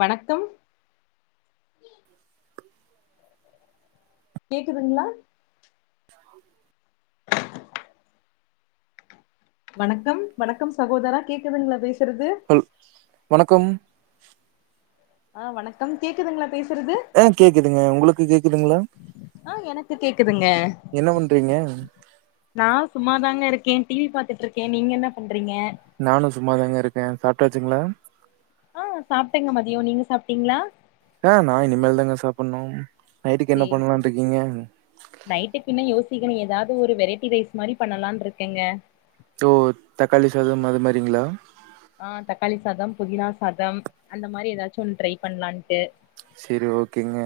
வணக்கம் கேக்குதுங்களா வணக்கம் வணக்கம் சகோதரா கேக்குதுங்களா பேசு ஹல் வணக்கம் ஆஹ் வணக்கம் கேக்குதுங்களாப் ஆ கேக்குதுங்க உங்களுக்கு கேக்குதுங்குளா ஆ எனக்கு கேக்குதுங்க என்ன பண்றீங்க அ இருக்கேன் டி வி பாத்துட்ருக்கே நீங்க என்ன பண்றீங்க நானு சும்மாதாங்க இருக்கே சாப்ட்டாச்சுங்ளா ஆ சாப்ட்டேங்க மதியோ நீங்க சாப்ட்டீங்ளா ஆஹ் நான் இனிமேல் தாங்க சாப்பிட்ணும் சேரி சேரி நைட்டுக்கு இன்னும் யோசிக்கணும் ஏதாவது ஒரு வெரைட்டி ரைஸ் மாரி பண்ணலான்னு இருக்கேங்க ஓ தக்காளி சாதம் அது மாதிரிங்களா ஆஹ் தக்காளி சாதம் புதினா சாதம் அந்த மாரி ஏதாச்சும் ஒண்ணு ட்ரை பண்ணலான்ட்டு செரி ஓகேங்க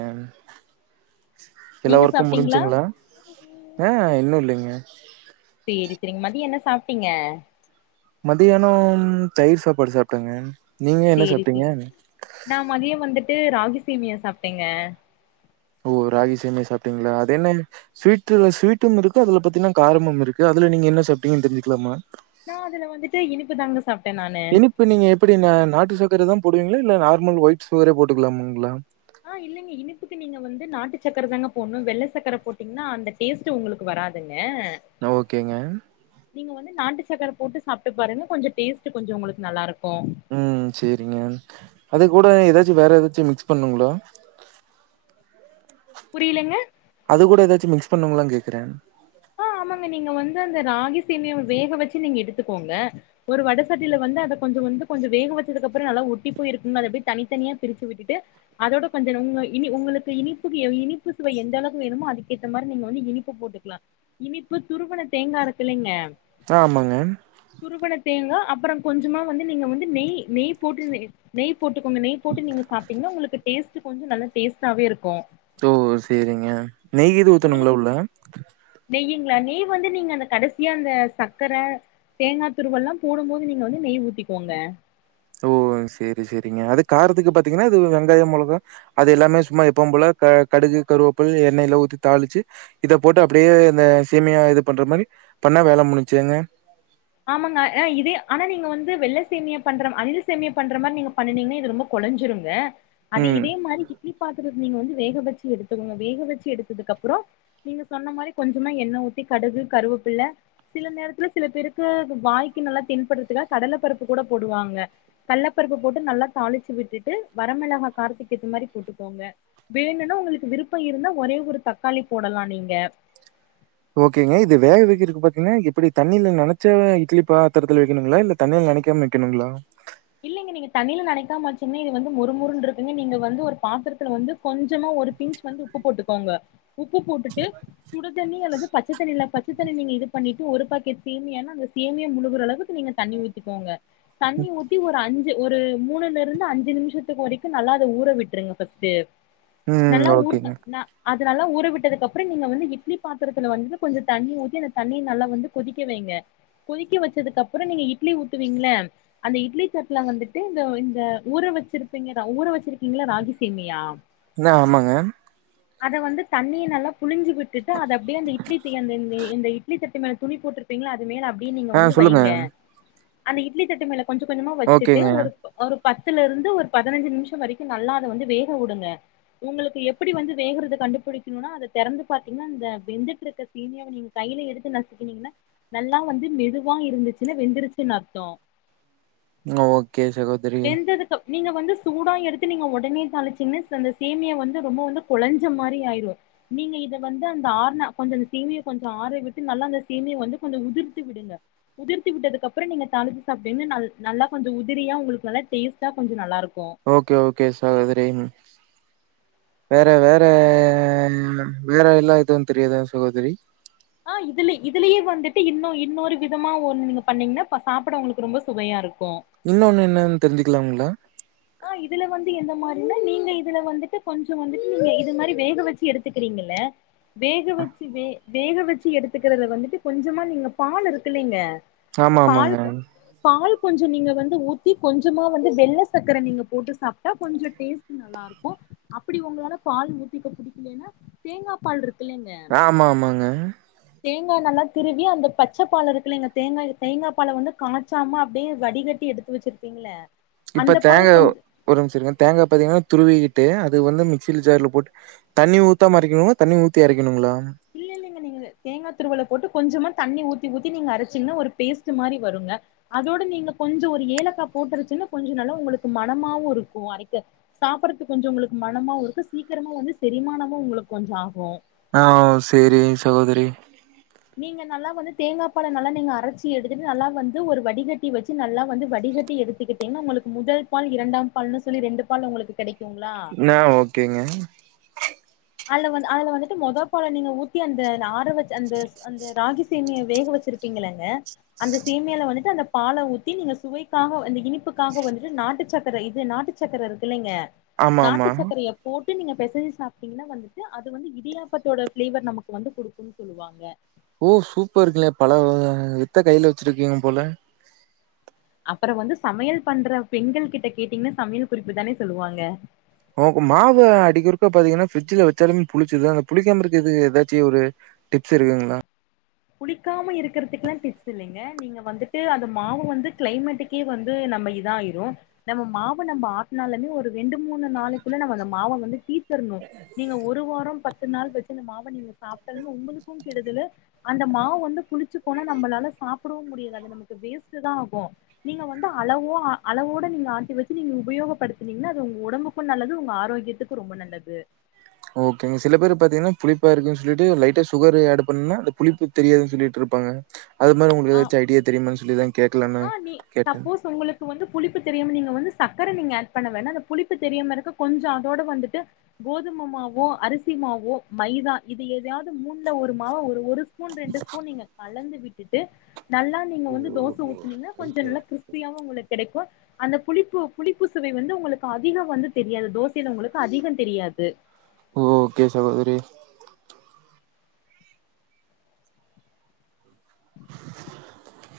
எல்லா நீங்க வொர்க்கும் சாப்ட்டீங்களா முடிஞ்ச்சுங்களா ஆஹ் இன்னும் இல்லங்க சரி சரிங் மதியம் என்ன சாப்ட்டீங்க மத்தியானம் தயிர் சாப்பாடு சாப்பிட்டேங்க நீங்க என்ன சாப்பிட்டீங்க ட்டு ராகி சேமியா சாப்பிட்டேங்க ஓ ராகி சேமியா சாப்பிட்டீங்களா அது என்ன ஸ்வீட்டுல ஸ்வீட்டும் இருக்கு அதுல பாத்தீங்கன்னா காரமும் இருக்கு அதுல நீங்க என்ன சாப்பிட்டீங்கன்னு தெரிஞ்சுக்கலாமா நான் அதுல வந்துட்டு இனிப்பு தாங்க சாப் இனிப்பு நீங்க எப்படி இந்த நாட்டு சக் ர தான் போடுவீங்களா இல்ல நார்மல் ஒயிட் சுகரே போட்டுக்கலாம்ங்களா ஆ இல்லைங்க இனிப்புக்கு நீங்க வந்து நாட்டு சக்கர தாங்க போடணும் வெள்ள சக்கர போட்டீங்கன்னா அந்த டேஸ்ட் உங்களுக்கு வராதுங்க ஓகேங்க நீங்க வந்து நாட்டு சக்கர போட்டு சாப்ட்டு பாருங்க கொஞ்ச டேஸ்டு கொஞ்ச உங்களுக்கு நல்லாயிருக்கு ம் சேரிங்க அது கூ ட ஏதாச்சு வேற ஏதாச்சு மிக்ஸ் பண்ணுங்ளா புரியலங்க அது கூட ஏதாச்சு மிக்ஸ் பண்ணுங்களா கேக்குறே ஆ ஆமாங்க நீங்க வந்து அந்த ராகி சேமியாவ வேக வச்சு நீங்க எடுத்துக்கோங்க ஒரு வட சட்டில வந்து அத கொஞ்சோ வந்து கொஞ்சோ வேக வச்சதுக்கப்பற நல்லா ஒட்டி போய் இருக்குங்க அத அப்டியே தனித்தனியா பிரிச்சு விட்டுட்டு அதோட கொஞ்ச உங்க இனி உங்களுக்கு இனிப்புக்கு இனிப்பு சுவை எந்த அளவு வேணுமோ அதுக்கேத்த மாரி நீங்க வந்து இனிப்பு போட்டுக்லா இனிப்பு துருவன தேங்கா இருக்குல்லைங்க ஆ ஆமாங்க. துருவன தேங்கா அப்ற கொஞ்சமா வந்து நீங்க வந்து நெய் நெய் போட்டு நெய் போட்டுக்கோங்க நெய் போட்டு நீங்க சாப்டிங்கனா உங்களுக்கு டேஸ்ட்டு கொஞ்சோ நல்ல டேஸ்டாவே இருக்கு ஓ சேரிங்க நெய்கீது உங்களுக்கு ஊத்தணுங்களா உள்ள நெய்யுங்களா நெய் வந்து நீங்க அந்த கடைசியா அந்த சக்கர தேங்கா துருவல்லா போடும்போது நீங்க வந்து நெய் ஊத்திக்கோங்க ஓ சேரி சேரிங்க அது காரத்துக்கு பாத்தீங்கனா அது வெங்காயோ மெளகா அது எல்லாமே சும்மா எப்பவுபோல க கடுகு கருவேப்பல் எண்ணெய்லா ஊத்தி தாளிச்சி இத போட்டு அப்டியே இந்த சேமியா இது பண்ற மாரி பண்ணா வேல முடிஞ்சி ஏங்க ஆமாங்க ஆ இதே ஆனா நீங்க வந்து வெள்ள சேமியா பண்ற அணில் சேமியா பண்ற மாரி நீங்க பண்ணுனீங்கனா இது ரொம்ப கொலஞ்சிருங்க அது ம். இதே மாறி இட்லி பாத்திர நீங்க வந்து வேக வச்சு எடுத்துக்குங்க வேக வச்சு எடுத்ததுக்கப்றறோ நீங்க சொன்ன மாரி கொஞ்சமா எண்ண ஊத்தி கடுகு, கருவப்பில்ல சில நேரத்துல சில பேரு க்கு வாய்க்கு நல்லா தென்பட்றதுக்கா கடல பருப்பு கூட போடுவாங்க கல்லப்பருப்பு போட்டு நல்லா தாளிச்சு விட்டுட்டு வரமிளகா காரத்துக்கேத்த மாரி போட்டுக்கோங்க வேணுனா உங்களுக்கு விருப்போ இருந்தா ஒரே ஒரு தக்காளி போடலா நீங்க ஓகேங்க இது வேக வெக்கறக்கு பாத்தீங்னா எப்டி தண்ணீல நனச்சா இட்லிப் பாத்தரத்துல வெக்கணுங்களா இல்ல தண்ணீல நனைக்காம் வெக்கணுங்களா இல்லைங்க நீங்க தண்ணீல நனைக்காம் வச்சீங்ன்னா இது வந்து மொருமொருன்ருக்குங்க நீங்க வந்து ஒரு பாத்தரத்துல வந்து கொஞ்சமா ஒரு பின்ச் வந்து உப்பு போட்டு கோங்க உப்பு போட்டுட்டு சுடு தண்ணி அல்லது பச்சத்தண்ணில பச்சத்தண்ணி நீங்க இது பண்ணிட்டு ஒரு பாக்கெட் சேமியானா அந்த சேமியா முழுகற அளவுக்கு நீங்க தண்ணி ஊத்திக்கோங்க தண்ணி ஊத் அஞ்சு ஒரு மூனுலருந்து அஞ்சு நிம்ஷத்துக் வரைக்கு நல்லா அத ஊற விட்ருங்க ஃபஸ்ட்டு ம். நல்லா ஊறுன ஓகேங்க. ந அ இது நல்லா ஊற விட்டதுக்கப்பறோ நீங்க வந்து இட்லி பாத்தரத்துல வந்து கொஞ்ச தண்ணி ஊத்தி அந்த தண்ணி நல்லா வந்து கொதிக்க வைங்க கொதிக்க வச்சதுக்கப்பறோ நீங்க இட்லி ஊத்துவீங்ல அந்த இ இட்லி தட்ல வந்துட்டு இந்த இந்த ஊற வச்சிருப்பீங்க த ஊற வச்சிருக்கீங்ல ராகி சேமியா இந்த ஆமாங்க அத வந்து தண்ணிய நல்லா புழிஞ்சு வி ட்டுட்டு அத அப்டியே அந்த இட்லி தி அந்த ந்தே இந்த இட்லி தட்டு மேல துணி போட்ருப்பீங்ல அது மேல அப் டியே நீங்க ஆ வந்து சொல்லுங்க. வைங்க அந்த இட்லி தட்டு மேல கொஞ்சு கொஞ்சமா வச்சுட்டு ஓகேங்க. ஒரு ஒரு பத்துல இருந்து ஒரு பதனஞ்சு நிம்ஷோ வரைக்கு நல்லா அத வந்து வேகவுடுங்க உங்களுக்கு எப்டி வந்து வேகறத கண்டுபிடிக்கணுனா அத தெறந்து பாத்தீங்கனா அந்த வெந்துட்ருக்க சேமியாவ நீங்க கைல எடுத்து நசுக்னீங்கனா நல்லா வந்து மெதுவா இருந்துச்சுனா வெந்துருச்சுன் அர்த்தோ ம் ஓகே சகோதரி வெந்ததுக்கு அப் நீங்க வந்து சூடா எடுத்து நீங்க ஒடனே தாளிச்சீங்ன்னா ச அந்த சேமியா வந்து ரொம்ப வந்து கொழஞ்ச மாரி ஆயிரு நீங்க இத வந்து அந்த ஆறுன கொஞ்ச அந்த சேமியா கொஞ்சோ ஆற விட்டு நல்லா அந்த சேமியா வந்து கொஞ்சோ உதிர்த்து விடுங்க உதிர்த்தி விட்டதுக்கப்பறோ நீங்க தாளிச்சு சாப்ட்டீங்ன்னா நல் நல்லா கொஞ்ச உதிரியா உங்களுக் நல்லா டேஸ்ட்டா கொஞ்ச நல்லாருக் ஓகே ஓகே சகோதரி வேற வேற ம் வேற எல்லா எது தெரியாதா சகோதரி ஆஹ் இதுலே இதுலயே வந்துட்டு இன்னு இன்னோரு விதமா ஒன்னு நீங்க பண்ணீங்னா ப சாப்பட உங்களுக்கு ரொம்ப சுவையா இரு இன்னோனு என்னன் தெரிஞ்சுக்கலாம்களா ஆஹ் இதுல வந்து எந்த மாரினா நீங்க இதுல வந்துட்டு கொஞ்சோ வந்துட்டு நீங்க இது மாரி வேக வெச்சு எடுத்துக்கிறீங்கல்ல வேக வச்சு வே வேக வச்சு எடுத்துக்கறதுல வந்துட்டு கொஞ்சமா நீங்க பால் இருக்குலீங்க ஆமா ஆமாங்க கொஞ்சோ நீங்க வந்து ஊத்தி கொஞ்சமா வந்து வெள்ள சக்கர நீங்க போட்டு சாப்ட்டா கொஞ்சோ டேஸ்ட்டு நல்லாருக்கு அப்டி உங்களால பால் ஊத்திக்க புடிக்கலேன்னா தேங்கா பால்ருக் ஆமா ஆமாங்க தேங்கா நல்லா திருவி அந்த பச்சப்பால் இருக்குல்லீங்க தேங்காய் தேங்கா பால வந்து காச்சாம அப்டியே வடிகட்டி எடுத்து வச்சிருப்பீங்கல்ல இப்ப தேங்கா ஒரு நிம்ஸ்சிருங்க தேங்கா பாத்தீங்னா துருவிக்கிட்டு அது வந்து மிக்சி ஜார்ல போட்டு தண்ணி ஊத்தாம அரைக்கணுமா தண்ணி ஊத்தி அரைக்கணுங்ளா இல்ல இல்லைங்க நீங்க தேங்காய் திருவல போட்டு கொஞ்சமா தண்ணி ஊத்தி ஊத்தி நீங்கள் அரைச்சிங்கன்னா ஒரு பேஸ்ட்ட் மாரி வருங்க அதோடு நீங்க கொஞ்சம் ஒரு ஏலக்காய் போட்டுருச்சின்ன்னா கொஞ்சம் நள்ள உங்களுக்கு மனமாவும் இருக்கும் அரைக்க சாப்பிடடுறதுக்கு கொஞ்சம் உங்களுக்கு மனமாவும் இருக்கும் சீக்கிரமா வந்து செரிமானமவும் உங்களுக்கு கொஞ்சம் ஆகும் ஆஹ் சேரிங் சகோதரி நீங்க நல்லா வந்து தேங்காய் பால நல்லா நீங்க அரைச்சி எடுத்துட்டு நல்லா வந்து ஒரு வடிகட்டி வச்சு நல்லா வந்து வடிகட்டி எடுத்துக்கிட்டீங்கன்னா உங்களுக்கு முதல் பால் இரண்டாம் பால்னுு சொல்லி ரெண்டு பால் உங்களுக்கு கிடைக்கும் ந ஓகேங்க அதுல வந்து அதுல வந்துட்டு மொத பாலை நீங்க ஊத்தி அந்த ஆற வச்ச அந்த அந்த ராகி சேமியா வேக வச்சிருப்பீங்கலங்க அந்த சேமியால வந்துட்டு அந்த பாலை ஊத்தி நீங்க சுவைக்காக அந்த இனிப்புக்காக வந்துட்டு நாட்டு சக்கர இது நாட்டு சக்கர இருக்குல்லைங்க ஆமா ஆமா நாட்டு சக்கரைய போட்டு நீங்க பெசிஞ்சி சாப்ப பாத்தீங்கன்னா வந்துட்டு அது வந்து இடியாப்பத்தோட பிளேவர் நமக்கு வந்து குடுக்கும்ன்னு சொல்லுவாங்க ஓ சூப்பர்ங்கலே பல வகையான வித்த கைல வச்சிருக்கீங்க போல அப்புறம் வந்து சமையல் பண்ற பெண்கள் கிட்ட கேட்டீங்கன்னா சமையல் குறிப்புதானே சொல்லுவாங்க மாவு அடிக்கொருக்க பாத்தீங்கன்னா ஃப்ரிட்ஜல வச்சாலுமே புளிச்சுது அந்த புளிக்காம இருக்குறதுக்கு ஏதாச்சும் ஒரு டிப்ஸ் இருக்குங்களா புளிக்காம இருக்கிறதுக்குலாம் டிப்ஸ் இல்லைங்க நீங்க வந்துட்டு அந்த மாவை வந்து கிளைமேட்டுக்கே வந்து நம்ம இத ஆயிரும் நம்ம மாவை நம்ம ஆட்டினாலுமே ஒரு ரெண்டு மூணு நாளைக்குள்ள நம்ம அந்த மாவை வந்து தீத் தரனும் நீங்க ஒரு வாரம் பத்து நாள் வச்சு இந்த மாவ நீங்க சாப்டாலும் உங்களுக்கு கெடுதலு அந்த மாவு வந்து புளிச்சு போனா நம்மளால சாப்பிடவும் முடியாது அது நமக்கு வேஸ்டு தான் ஆகும் நீங்க வந்து அளவோ அளவோட நீங்க ஆட்டி வச்சு நீங்க உபயோகப்படுத்துனீங்கன்னா அது உங்க உடம்புக்கும் நல்லது உங்க ஆரோக்கியத்துக்கும் ரொம்ப நல்லது ஓகேங்க சில பேரு பாத்தீங்கன்னா புளிப்பா இருக்குன் சொல்லிட்டு லைட்டா சுகர் ஆட் பண்ணுன்னா அந்த புளிப்பு தெரியாதுன்னு சொல்லிட்டுருப்பாங்க அது மாரி உங்ளுக்கு ஏதாச்சு ஐடியா தெரியுமான் சொல்லிதா கேட் ஆஹ் நீ சப்போஸ் உங்ளுக்கு வந்து புளிப்பு தெரியாம நீங்க வந்து சக்கரை நீங்க ஆட் பண்ண வேணா அந்த புளிப்பு தெரியாம இருக்க கொஞ்சொ அதோட வந்துட்டு கோதும மாவோ அரிசி மாவோ மைதா இது எதயாவது மூண்ல ஒரு மாவ ஒரு ஸ்பூ பூன் ரெண்டு ஸ்பூன் நீங்க கலந்து விட் டு நல்லா நீங்க வந்து தோச ஊத் கொஞ்சொ நல்லா கிறிஸ்பியாவு உங்களுக்கெடைக்கு அந்த புளிப்பு புளிப்பு சுவை வந்து உங்களுக்கு அதிக வந்து தெரியாது தோசைல உங்களுக்கு அதிக தெரியாது ஓகே சகோதரி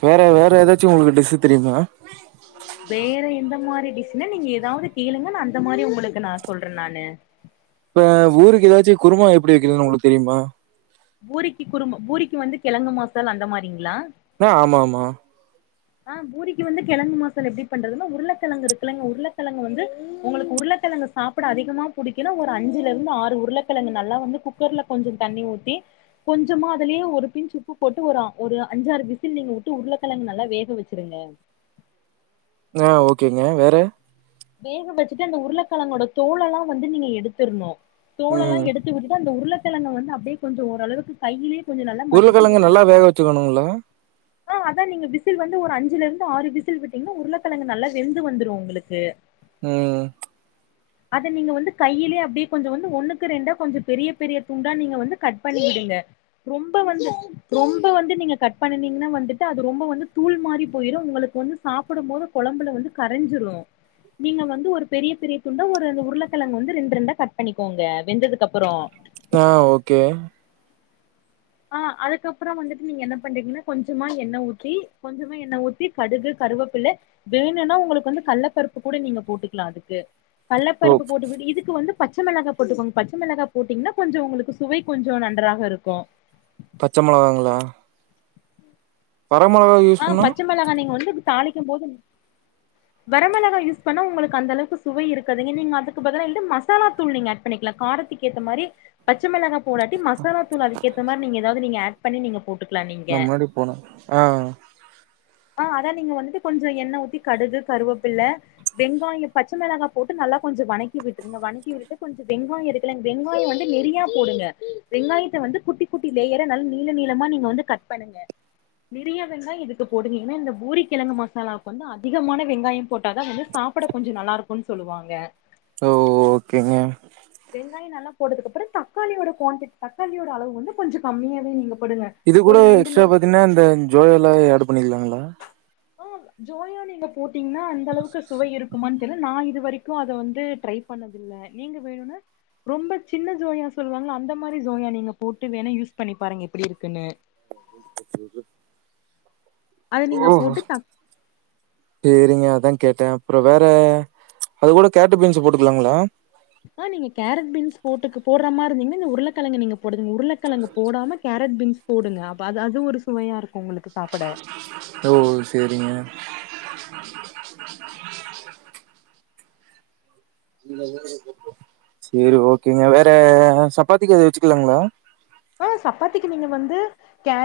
வேற வேற ஏதாச்சு உங்ளுக்கு டிஷ் தெரியுமா டிஷ்ன்ன நீங்க ஏதாவது கேளுங்க நான் அந்த மாரி உங்களுக்கு நா சொல்ற நானு ஆ பூரிக்கு ஏதாச்சு குருமா எப்டி வெக்றதுன்னு உங்ளுக்கு தெரியுமா பூரிக்கு குருமா பூரிக்கு வந்து கெழங்கு மசால் அந்த மாரிங்ளா ஆ ஆமா ஆமா ஆஹ் பூரிக்கு வந்து கெழங்கு மசால் எப்டி பண்றதுன்னா உருளக்கெழங்கு இருக்குல்லங்க உருளக்கெழங்கு வந்து உங்களுக்கு உருளக்கெழங்க சாப்ட அதிகமா புடிக்குன்னா ஒரு அஞ்சுல இருந்து ஆறு உருளக்கெழங்கு நல்லா வந்து குக்கர்ல கொஞ்ச தண்ணி ஊத்தி கொஞ்சமா அதுலயே ஒரு பின்ச் உப்பு போட்டு ஒரு ஒரு அஞ்சாறு விசில் நீங்க விட்டு உருளக்கெழங்கு நல்லா வேக வெச்சிருங்க ஆஹ் ஓகேங்க வேற வேக வெச்சுட்டு அந்த உருளக்கெழங்கோட தோளல்லா வந்து நீங்க எடுத்துர்ணு தோலல்லா ம் எடுத்து விட்டுட்டு அந்த உருள [unintelligible] வந்து அப்டியே கொஞ்சொ ஓரளவுக்கு கையிலே உருளக்கெழங்க நல்லா வேக வெச்சுக்கணுங்ளா ஆஹ் அதான் நீங்க விசில் வந்து ஒரு அஞ்சுல இருந்து ஆறு விசில் விட்டீங்கன்னா உருளக்கெழங்கு நல்லா வெந்து வந்துரு உங்களுக்கு ம் அத நீங்க வந்து கையிலயே அப்டியே கொஞ்ச வந்து ஒண்ணுக்கு ரெண்டா கொஞ்சொ பெரிய பெரிய துண்டா நீங்க வந்து கட் பண்ணிக்விடுங்க ரொம்ப வ ரொம்ப வந்து நீங்க கட் பண்ணி வந்துட்டு அது ரொம்ப வந்து தூள் மாறி போயிரு உங்களுக்கு வந்து சாப்பிடும்போது கொழம்புல வந்து கரஞ்சிரு நீங்க வந்து ஒரு பெரிய பெரிய துண்டா ஒரு உருளக்கெழங்கு வந்து ரெண்டு ரெண்டா கட் பண்ணிக்கோங்க வெந்ததுக்கப்ரோ ஆஹ் ஓகே ஆ அதுக்கப்ரொ வந்துட்டு நீங்க என்ன பண்றிங்கன்னா கொஞ்சமா எண்ண ஊத்தி கொஞ்சமா எண்ண ஊத்தி கடுகு கருவேப்பிலை வேணுன்னா உங்களுக்கு வந்து கள்ளப்பருப்பு கூட நீங்க போட்டுக்லா அதுக்கு ஓ கள்ளப்பருப்பு போட்டுவிட்டு இதுக்கு வந்து பச்சை மிளகா போட்டுக்கோங்க பச்சை மிளகா போட்டீங்ன்னா கொஞ்சொ உங்களுக்கு சுவை கொஞ்சொ நன்றாக இருக்கு பச்சை மொளகாங்களா வரமொளகா யூஸ் ஆ பண்ணா பச்ச மிளகா நீங்க வந்து தாளிக்கும் போது வரமிளகா யூஸ் பண்ணா உங்களுக்கு அந்தளவுக்கு சுவை இருக்காது நீங்க அதுக்கு பதிலா வந்து மசாலா தூள் நீங்க ஆட் பண்ணிக்லா கராத்துக்கேத்தா மாரி பச்சமெளகா போடாட்டி மசாலா தூள் அதுக்கேத்த மாரி நீங்க ஏதாவது நீங்க ஆட் பண்ணி நீங்க போட்டுக்கலா நீங்க நா முன்னாடி போன ஆ ஆஹ் அதா நீங்க வந்துட்டு கொஞ்சொ எண்ண ஊத்தி கடுகு கருவேப்பில்ல வெங்காய பச்சை மிளகா போட்டு நல்லா கொஞ்சொ வதக்கி விட்டுருங்க வணக்கி விட்டுட்டு கொஞ்சொ வெங்காய இருக்கலங்க வெங்காய வந்து நெறையா போடுங்க வெங்காயத்த வந்து குட்டி குட்டி லேயரா நல்லா நீள நீளமா நீங்க வந்து கட் பண்ணுங்க நிறைய வெங்காய இதுக்கு போடுனிங்கனா இந்த பூரி கிழங்கு மசாலாவுக் வந்து அதிகமான வெங்காய போட்டாதா வந்து சாப்புட கொஞ்சோ நல்லா இருக்குனு சொல்வாங்க ஓஹோ ஓகேங்க வெங்காய நல்லா போடுதுக்குப்பற தக்காளியோட குவான்ட் தக்காளியோட அளவு வந்து கொஞ்சோ கம்மியாவே நீங்க போடுங்க இது கூட ஒரு ரெண்டுல எக்ஸ்ட்ரா பாத்தீனா இந்த ஜோய எல்லா ஆட் பண்ணிலாங்களா ஆ ஆ ஜோயோ நீங்க போட் டீங்னா அந்த அளவுக்கு சுவை இருக்குமான் நா இது வரைக்கு அத வந்து ட்ரை பண்ணதில்ல நீங்க வேணுனா ரொம்ப சின்ன ஜோயா சொல்லுவாங்ள அந்த மாரி ஜோயா நீங்க போட்டு வேணா யூஸ் பண்ணி பாருங்க எப்புடி இருக்குனு [unintelligible] அத நீங்க ஓஹோ போட்டு சேரிங்க அதா கேட்ட அப்புற வேற அது கூட கேரட் பீன்ஸ் போட்டுக்லாங்களா ஆ நீங்க கேரட் பீன்ஸ் போட்டுக்கு போட்ற மாரி இருந்தீங்ன இந்த உருளக்கிழங்க நீங்க போடுதிதிதி உருளைக்கிழங்க போடாம கேரட் பீன்ஸ் போடுங்க அப்ப அது அதுவு ஒரு சுவையா இருக்கு உங்ளுக்கு சாப்ட ஓஓ சேரிங்க இல்ல இல்ல சரி ஓகேங்க வேற சப்பாத்திக்கு இத வச்சுக்கலாங்ளா ஆ சப்பாத்திக்கு நீங்க வந்து கேர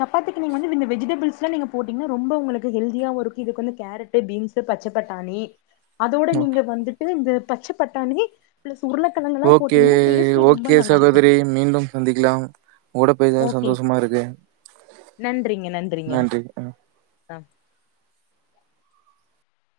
சப்பாத்திக்கு நீங்க வந்து இந்த வெஜிடபிள்ஸ்லா நீங்க போட்டீங்னா ரொம்ப உங்ளுக்கு ஹெல்தியா இருக்கு இதுக்கு வந்து கேரட் பீன்ஸ் பச்ச பட்டாணி அதோட ம். நீங்க வந்துட்டுந்த பச்ச பட்டாணி பிளஸ் உருளைக்கிழங்கெல்லா ஓகே போட்டீங்கன்னா டேஸ்ட் ரொம்ப ஓகே நல்லா இருக்கு சகோதரி மீண்டும் சந்திக்லாம் ஓட பேஸ்னது தான் ஓகே சந்தோஷமா இருக்கு நன்றிங்க நன்றிங்க நன்றி ஆ